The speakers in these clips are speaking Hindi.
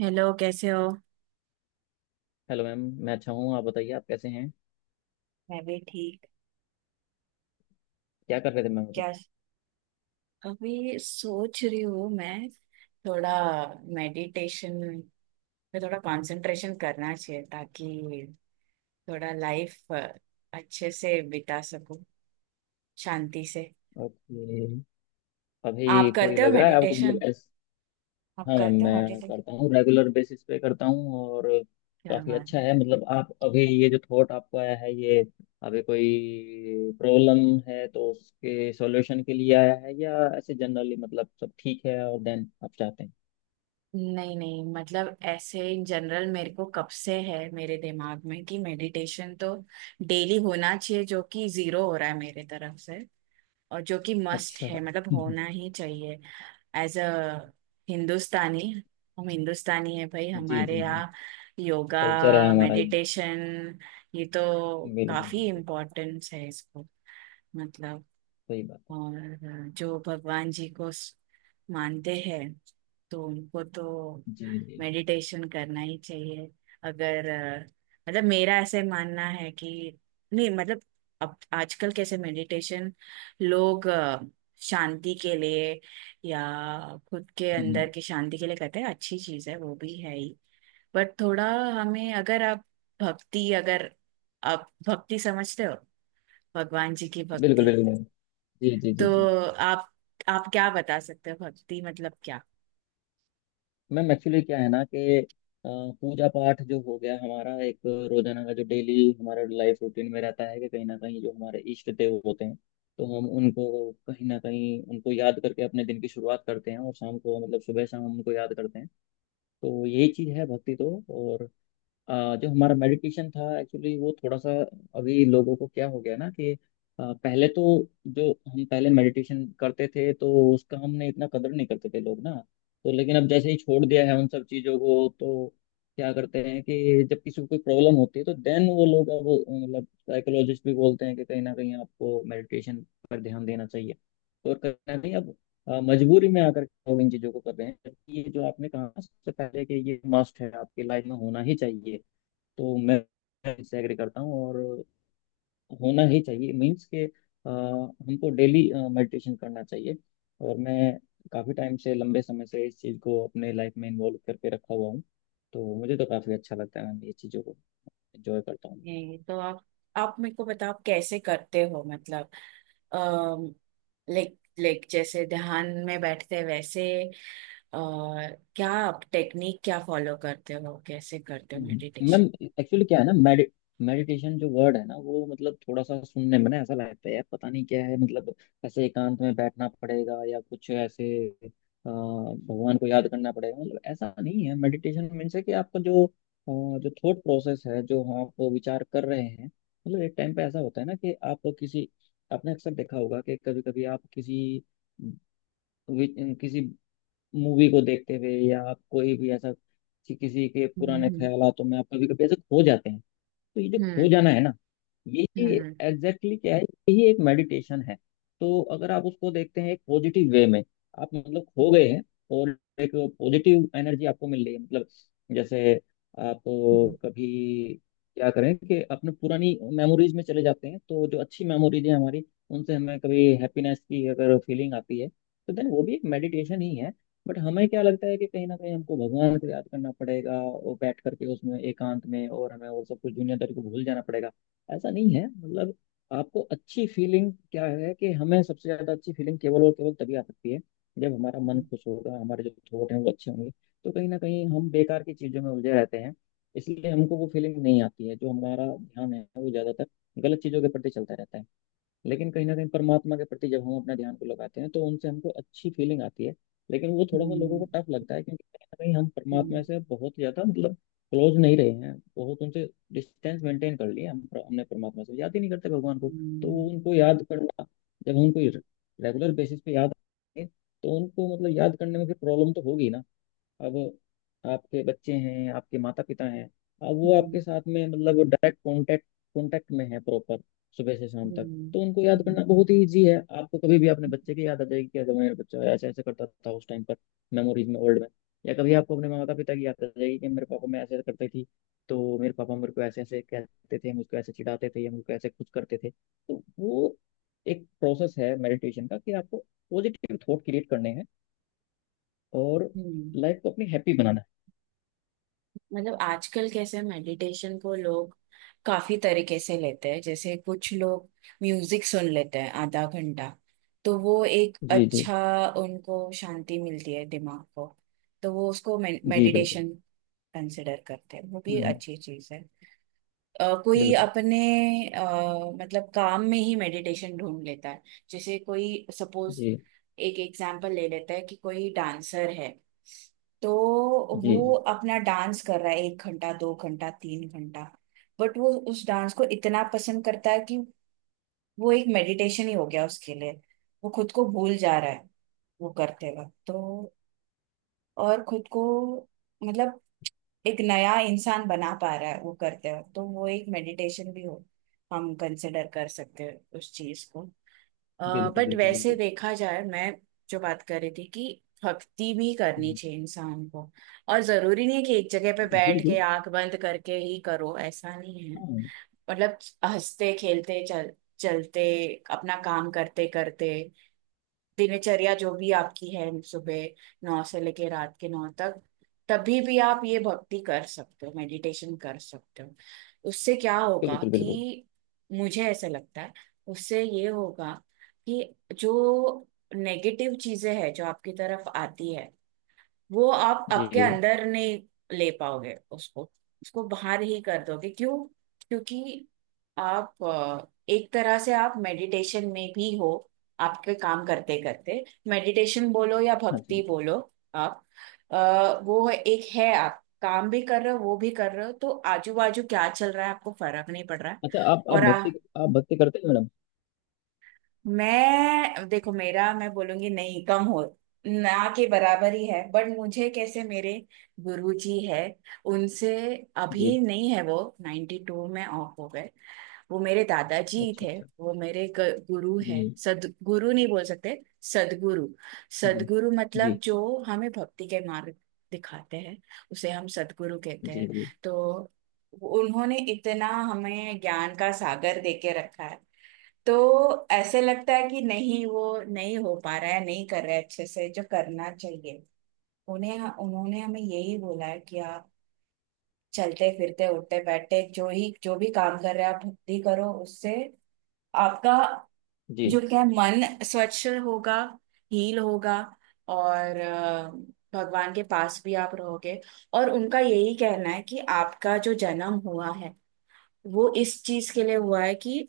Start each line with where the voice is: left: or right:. right: हेलो, कैसे हो।
left: Hello ma'am. मैं अच्छा हूँ, आप बताइए, आप कैसे हैं?
right: मैं भी ठीक।
left: क्या कर रहे थे मैम अभी?
right: क्या? अभी सोच रही हूँ मैं। थोड़ा मेडिटेशन पे थोड़ा कंसंट्रेशन करना चाहिए ताकि थोड़ा लाइफ अच्छे से बिता सकूं, शांति से।
left: ओके। अभी
right: आप
left: कोई
right: करते हो
left: लग रहा है आपको, मतलब
right: मेडिटेशन?
left: एस
right: आप
left: हाँ मैम,
right: करते हो
left: मैं
right: मेडिटेशन?
left: करता हूँ, रेगुलर बेसिस पे करता हूँ। और
right: क्या
left: काफ़ी
right: बात
left: अच्छा
right: है।
left: है, मतलब आप अभी ये जो थॉट आपको आया है, ये अभी कोई प्रॉब्लम है तो उसके सॉल्यूशन के लिए आया है, या ऐसे जनरली मतलब सब ठीक है और देन आप चाहते हैं?
right: नहीं नहीं, मतलब ऐसे इन जनरल मेरे को कब से है मेरे दिमाग में कि मेडिटेशन तो डेली होना चाहिए, जो कि जीरो हो रहा है मेरे तरफ से। और जो कि मस्ट
left: अच्छा।
right: है, मतलब होना ही चाहिए। एज अ हिंदुस्तानी, हम हिंदुस्तानी है भाई,
left: जी
right: हमारे
left: जी जी।
right: यहाँ योगा,
left: कल्चर है हमारा ये।
right: मेडिटेशन, ये तो
left: बिल्कुल
right: काफी
left: बिल्कुल।
right: इम्पोर्टेंस है इसको। मतलब
left: सही बात है।
right: और जो भगवान जी को मानते हैं, तो उनको तो
left: जी जी।
right: मेडिटेशन करना ही चाहिए। अगर अ, मतलब मेरा ऐसे मानना है कि नहीं, मतलब अब आजकल कैसे मेडिटेशन लोग शांति के लिए या खुद के
left: हम्म।
right: अंदर की शांति के लिए करते हैं, अच्छी चीज है, वो भी है ही। बट थोड़ा हमें, अगर आप भक्ति, अगर आप भक्ति समझते हो, भगवान जी की
left: बिल्कुल
right: भक्ति,
left: बिल्कुल। जी जी जी
right: तो
left: जी।
right: आप आप क्या बता सकते हो भक्ति मतलब क्या?
left: मैम, एक्चुअली क्या है ना कि अ, पूजा पाठ जो हो गया हमारा, एक रोजाना का जो डेली हमारा लाइफ रूटीन में रहता है कि कहीं ना कहीं जो हमारे इष्ट देव होते हैं, तो हम उनको कहीं ना कहीं उनको याद करके अपने दिन की शुरुआत करते हैं और शाम को, मतलब सुबह शाम हम उनको याद करते हैं। तो यही चीज़ है भक्ति। तो और जो हमारा मेडिटेशन था एक्चुअली, वो थोड़ा सा अभी लोगों को क्या हो गया ना कि पहले तो जो हम पहले मेडिटेशन करते थे तो उसका हमने इतना कदर नहीं करते थे लोग ना, तो लेकिन अब जैसे ही छोड़ दिया है उन सब चीज़ों को तो क्या करते हैं कि जब किसी को कोई प्रॉब्लम होती है तो देन वो लोग अब, मतलब साइकोलॉजिस्ट भी बोलते हैं कि कहीं ना कहीं आपको मेडिटेशन पर ध्यान देना चाहिए, तो और कहीं ना कहीं अब मजबूरी में आकर के लोग इन चीज़ों को कर रहे हैं, जबकि ये जो आपने कहा ना सबसे पहले कि ये मस्ट है, आपकी लाइफ में होना ही चाहिए। तो मैं इससे एग्री करता हूँ, और होना ही चाहिए, मीन्स के हमको डेली मेडिटेशन करना चाहिए। और मैं काफ़ी टाइम से, लंबे समय से इस चीज़ को अपने लाइफ में इन्वॉल्व करके रखा हुआ हूँ, तो मुझे तो काफ़ी अच्छा लगता है, मैं ये चीज़ों को एंजॉय करता हूँ।
right: ये तो आप मेरे को बताओ, आप कैसे करते हो, मतलब लाइक लाइक जैसे ध्यान में बैठते हैं, वैसे, अ, क्या आप टेक्निक क्या फॉलो करते हो, कैसे करते हो
left: हम्म। Ma'am,
right: meditation?
left: एक्चुअली क्या है ना, मेडिटेशन जो वर्ड है ना वो, मतलब थोड़ा सा सुनने में ना ऐसा लगता है, यार पता नहीं क्या है, मतलब ऐसे एकांत में बैठना पड़ेगा या कुछ ऐसे भगवान को याद करना पड़ेगा। मतलब ऐसा नहीं है। मेडिटेशन मीन्स है कि आपका जो जो थॉट प्रोसेस है, जो आप विचार कर रहे हैं, मतलब एक टाइम पे ऐसा होता है ना कि आप किसी, आपने अक्सर देखा होगा कि कभी कभी आप किसी किसी मूवी को देखते हुए, या आप कोई भी ऐसा किसी के पुराने
right: हम्म।
left: ख्यालों में आप कभी कभी ऐसे खो जाते हैं। तो ये जो खो
right: हम्म।
left: जाना है ना, यही
right: हम्म।
left: एग्जैक्टली exactly क्या है, यही एक मेडिटेशन है। तो अगर आप उसको देखते हैं एक पॉजिटिव वे में, आप मतलब खो गए हैं, और एक पॉजिटिव एनर्जी आपको मिल रही है, मतलब जैसे आप
right: हम्म।
left: कभी क्या करें कि अपने पुरानी मेमोरीज में चले जाते हैं, तो जो अच्छी मेमोरीज है हमारी, उनसे हमें कभी हैप्पीनेस की अगर फीलिंग आती है तो देन वो भी एक मेडिटेशन ही है। बट हमें क्या लगता है कि कहीं ना कहीं हमको भगवान को याद करना पड़ेगा और बैठ करके उसमें एकांत में, और हमें और सब कुछ दुनियादारी को भूल जाना पड़ेगा। ऐसा नहीं है, मतलब आपको अच्छी फीलिंग क्या है कि हमें सबसे ज्यादा अच्छी फीलिंग केवल और केवल तभी आ सकती है जब हमारा मन खुश होगा, हमारे जो थॉट हैं वो अच्छे होंगे। तो कहीं ना कहीं हम बेकार की चीजों में उलझे रहते हैं, इसलिए हमको वो फीलिंग नहीं आती है। जो हमारा ध्यान है वो ज्यादातर गलत चीजों के प्रति चलता रहता है, लेकिन कहीं ना कहीं परमात्मा के प्रति जब हम अपना ध्यान को लगाते हैं तो उनसे हमको अच्छी फीलिंग आती है। लेकिन वो थोड़ा सा लोगों को
right: हम्म।
left: टफ लगता है, क्योंकि कहीं ना कहीं हम परमात्मा
right: हम्म।
left: से बहुत ज्यादा, मतलब क्लोज नहीं रहे हैं, बहुत उनसे डिस्टेंस मेंटेन कर लिया हम, हमने परमात्मा से, याद ही नहीं करते भगवान को। तो वो
right: हम्म।
left: उनको याद करना, जब उनको रेगुलर बेसिस पे याद आए, तो उनको मतलब याद करने में फिर प्रॉब्लम तो होगी ना। अब आपके बच्चे हैं, आपके माता पिता हैं, अब वो
right: हम्म। हम्म।
left: आपके साथ में, मतलब डायरेक्ट कांटेक्ट, में है प्रॉपर, सुबह से शाम तक,
right: हम्म।
left: तो उनको याद
right: हम्म।
left: करना बहुत ही ईजी है। आपको कभी भी अपने बच्चे की याद आ जाएगी कि अगर मेरा बच्चा ऐसे ऐसे करता था उस टाइम पर, मेमोरीज में, ओल्ड में, या कभी आपको अपने माता पिता की याद आ जाएगी कि मेरे पापा, मैं ऐसे ऐसे करती थी तो मेरे पापा मेरे को ऐसे ऐसे कहते थे, मुझको ऐसे चिढ़ाते थे या मुझको ऐसे खुश करते थे। तो वो एक प्रोसेस है मेडिटेशन का, कि आपको पॉजिटिव थॉट क्रिएट करने हैं, और
right: हम्म।
left: लाइफ को अपनी हैप्पी बनाना है।
right: मतलब आजकल कैसे मेडिटेशन को लोग काफी तरीके से लेते हैं। जैसे कुछ लोग म्यूजिक सुन लेते हैं आधा घंटा, तो वो एक
left: जी जी
right: अच्छा, उनको शांति मिलती है दिमाग को, तो वो उसको
left: जी। बिल्कुल।
right: मेडिटेशन कंसिडर करते हैं। वो भी
left: हम्म।
right: अच्छी चीज है। कोई
left: बिल्कुल।
right: अपने, अ, मतलब काम में ही मेडिटेशन ढूंढ लेता है। जैसे कोई सपोज
left: जी
right: एक एग्जांपल ले लेता है कि कोई डांसर है, तो
left: जी
right: वो
left: जी।
right: अपना डांस कर रहा है एक घंटा, दो घंटा, तीन घंटा, बट वो उस डांस को इतना पसंद करता है कि वो एक मेडिटेशन ही हो गया उसके लिए। वो खुद को भूल जा रहा है वो करते वक्त, तो और खुद को, मतलब एक नया इंसान बना पा रहा है वो करते हो, तो वो एक मेडिटेशन भी हो, हम कंसिडर कर सकते हैं उस चीज को।
left: बिल्कुल
right: बट
left: बिल्कुल
right: वैसे
left: बिल्कुल।
right: देखा जाए, मैं जो बात कर रही थी कि भक्ति भी करनी
left: हम्म।
right: चाहिए इंसान को, और जरूरी नहीं है कि एक जगह पे बैठ के
left: बिल्कुल।
right: आंख बंद करके ही करो, ऐसा नहीं है।
left: हाँ।
right: मतलब हंसते खेलते चल चलते अपना काम करते करते, दिनचर्या जो भी आपकी है, सुबह 9 से लेके रात के 9 तक, तभी भी आप ये भक्ति कर सकते हो, मेडिटेशन कर सकते हो। उससे क्या होगा
left: बिल्कुल बिल्कुल।
right: कि, मुझे ऐसा लगता है, उससे ये होगा कि जो नेगेटिव चीजें हैं जो आपकी तरफ आती है, वो आप आपके
left: जी।
right: अंदर नहीं ले पाओगे उसको, उसको बाहर ही कर दोगे। क्यों? क्योंकि आप एक तरह से आप मेडिटेशन में भी हो आपके काम करते करते। मेडिटेशन बोलो या
left: हाँ
right: भक्ति
left: जी।
right: बोलो, आप वो एक है, आप काम भी कर रहे हो, वो भी कर रहे हो, तो आजू बाजू क्या चल रहा है आपको फर्क नहीं पड़ रहा है।
left: अच्छा,
right: और
left: आप भक्ति करते हैं मैडम?
right: मैं, देखो मेरा, मैं बोलूंगी नहीं कम हो, ना के बराबर ही है, बट मुझे, कैसे, मेरे गुरुजी है, उनसे, अभी
left: जी।
right: नहीं है वो, 92 में ऑफ हो गए। वो मेरे दादाजी
left: अच्छा
right: थे,
left: अच्छा।
right: वो मेरे गुरु
left: जी
right: है। सदगुरु, नहीं बोल सकते सदगुरु।
left: जी
right: सदगुरु मतलब
left: जी
right: जो हमें भक्ति के मार्ग दिखाते हैं, उसे हम सदगुरु कहते
left: जी
right: हैं।
left: जी
right: तो उन्होंने इतना हमें ज्ञान का सागर देके रखा है, तो ऐसे लगता है कि नहीं, वो नहीं हो पा रहा है, नहीं कर रहा है अच्छे से जो करना चाहिए। उन्हें, उन्होंने हमें यही बोला है कि आप चलते फिरते उठते बैठते जो ही, जो भी काम कर रहे हैं, आप भक्ति करो, उससे आपका
left: जी।
right: जो क्या है, मन स्वच्छ होगा, हील होगा, और भगवान के पास भी आप रहोगे। और उनका यही कहना है कि आपका जो जन्म हुआ है, वो इस चीज के लिए हुआ है कि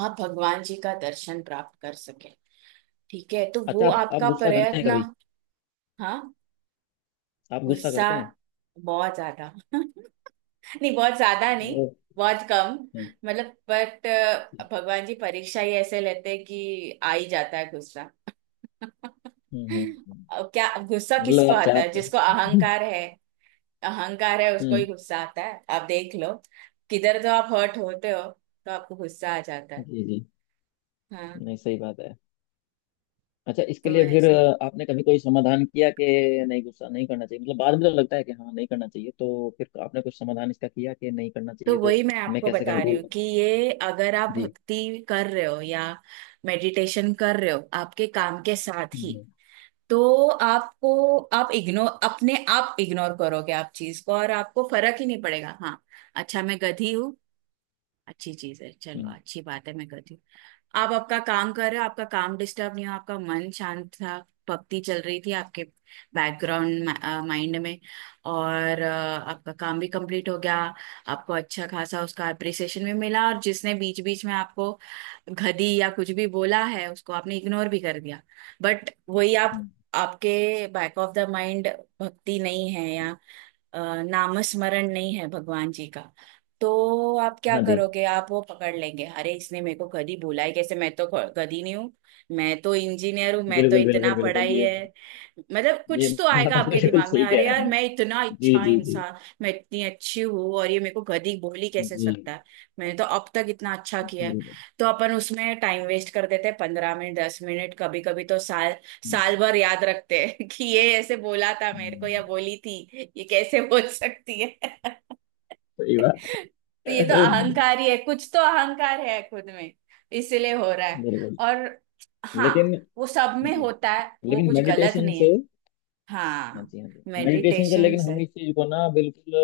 right: आप भगवान जी का दर्शन प्राप्त कर सके। ठीक है, तो वो
left: अच्छा, आप
right: आपका
left: गुस्सा करते हैं
right: प्रयत्न।
left: कभी?
right: हाँ।
left: आप गुस्सा
right: गुस्सा?
left: करते हैं?
right: बहुत ज्यादा नहीं, बहुत ज्यादा नहीं,
left: ओ।
right: बहुत कम।
left: हाँ।
right: मतलब बट
left: हम्म
right: भगवान जी परीक्षा ही ऐसे लेते हैं कि आ ही जाता है गुस्सा
left: हम्म। हम्म।
right: अब क्या, गुस्सा
left: मतलब
right: किसको
left: आप
right: आता है?
left: चाहते
right: जिसको
left: हैं?
right: अहंकार है। अहंकार है उसको ही
left: हम्म।
right: गुस्सा आता है, आप देख लो। किधर तो आप हर्ट होते हो, तो आपको गुस्सा आ जाता है।
left: जी जी।
right: हाँ।
left: नहीं, सही बात है। अच्छा, इसके
right: तो
left: लिए फिर
right: ऐसा,
left: आपने कभी कोई समाधान किया कि नहीं, गुस्सा नहीं करना चाहिए, मतलब बाद में तो लगता है कि हाँ नहीं करना चाहिए, तो फिर आपने कुछ समाधान इसका किया कि नहीं करना
right: तो
left: चाहिए, तो
right: वही मैं
left: मैं
right: आपको
left: कैसे
right: बता रही
left: कंट्रोल
right: हूँ
left: करूँ?
right: कि ये अगर आप
left: जी।
right: भक्ति कर रहे हो या मेडिटेशन कर रहे हो आपके काम के साथ ही,
left: हम्म
right: तो आपको, आप इग्नोर, अपने आप इग्नोर करोगे आप चीज को, और आपको फर्क ही नहीं पड़ेगा। हाँ, अच्छा, मैं गधी हूँ, अच्छी चीज है, चलो
left: हम्म।
right: अच्छी बात है, मैं गधी हूँ। आप आपका काम कर रहे हो, आपका काम डिस्टर्ब नहीं हो, आपका मन शांत था, भक्ति चल रही थी आपके बैकग्राउंड माइंड में, और आपका काम भी कंप्लीट हो गया, आपको अच्छा खासा उसका अप्रिसिएशन भी मिला, और जिसने बीच बीच में आपको गधी या कुछ भी बोला है उसको आपने इग्नोर भी कर दिया। बट वही आप
left: हम्म।
right: आपके बैक ऑफ द माइंड भक्ति नहीं है, या नामस्मरण नहीं है भगवान जी का, तो आप क्या
left: हाँ जी।
right: करोगे, आप वो पकड़ लेंगे, अरे इसने मेरे को गधी बोला ही कैसे, मैं तो गधी नहीं हूँ, मैं तो इंजीनियर हूँ, मैं तो
left: बिल्कुल
right: इतना
left: बिल्कुल बिल्कुल,
right: पढ़ाई
left: ये
right: है।
left: बात,
right: मतलब
left: ये
right: कुछ तो
left: बात
right: आएगा
left: आप
right: आपके
left: बिल्कुल
right: दिमाग में,
left: सही
right: अरे
left: कह
right: यार,
left: रहे हैं।
right: मैं इतना
left: जी
right: अच्छा
left: जी जी
right: इंसान, मैं इतनी अच्छी हूँ, और ये मेरे को गधी बोल ही कैसे
left: जी।
right: सकता है, मैंने तो अब तक इतना अच्छा किया है।
left: बिल्कुल।
right: तो अपन उसमें टाइम वेस्ट कर देते हैं, 15 मिनट, 10 मिनट, कभी कभी तो साल, साल
left: हम्म।
right: भर याद रखते हैं कि ये ऐसे बोला था मेरे को, या
left: हम्म।
right: बोली थी, ये कैसे बोल सकती है
left: सही बात।
right: तो ये तो अहंकार ही है, कुछ तो अहंकार है खुद में, इसलिए हो रहा है।
left: बिल्कुल।
right: और हाँ,
left: लेकिन,
right: वो सब में
left: जी,
right: होता है, वो
left: लेकिन
right: कुछ गलत
left: मेडिटेशन
right: नहीं है।
left: से, हाँ
right: हाँ,
left: जी, हाँ जी, मेडिटेशन से
right: मेडिटेशन।
left: लेकिन हम इस चीज को ना बिल्कुल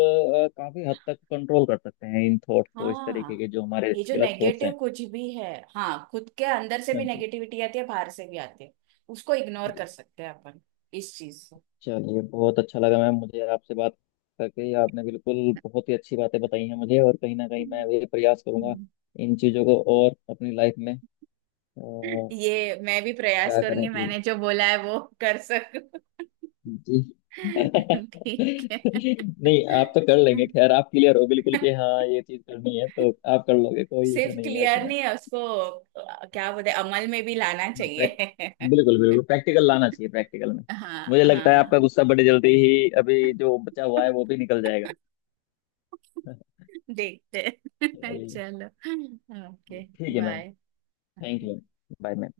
left: काफी हद तक कंट्रोल कर सकते हैं, इन थॉट्स को, इस तरीके
right: हाँ,
left: के जो हमारे
right: ये जो
left: गलत थॉट्स हैं।
right: नेगेटिव कुछ भी है, हाँ, खुद के अंदर से
left: हाँ
right: भी
left: जी।
right: नेगेटिविटी आती है, बाहर से भी आती है, उसको इग्नोर
left: हाँ जी।
right: कर सकते हैं अपन इस चीज से।
left: चलिए, बहुत अच्छा लगा मैम मुझे आपसे बात करके, आपने बिल्कुल बहुत ही अच्छी बातें बताई हैं मुझे, और कहीं ना कहीं
right: हम्म।
left: मैं भी प्रयास करूंगा इन चीजों को, और अपनी लाइफ में
right: ये मैं भी प्रयास
left: क्या करें
right: करूंगी,
left: कि,
right: मैंने जो बोला है वो कर सकूं
left: जी।
right: ठीक है।
left: नहीं, आप तो कर लेंगे, खैर आप क्लियर हो बिल्कुल कि हाँ ये चीज करनी है, तो आप कर लोगे, कोई इशू
right: सिर्फ
left: नहीं है
right: क्लियर
left: उसमें।
right: नहीं है उसको, क्या बोलते हैं, अमल में भी लाना
left: हाँ,
right: चाहिए
left: बिल्कुल बिल्कुल, प्रैक्टिकल लाना चाहिए, प्रैक्टिकल में।
right: हाँ
left: मुझे लगता है आपका
right: हाँ,
left: गुस्सा बड़ी जल्दी ही, अभी जो बचा हुआ है वो भी निकल जाएगा।
right: देखते हैं
left: चलिए,
right: चलो, ओके,
left: ठीक है ma'am.
right: Bye.
left: Thank you. Bye ma'am.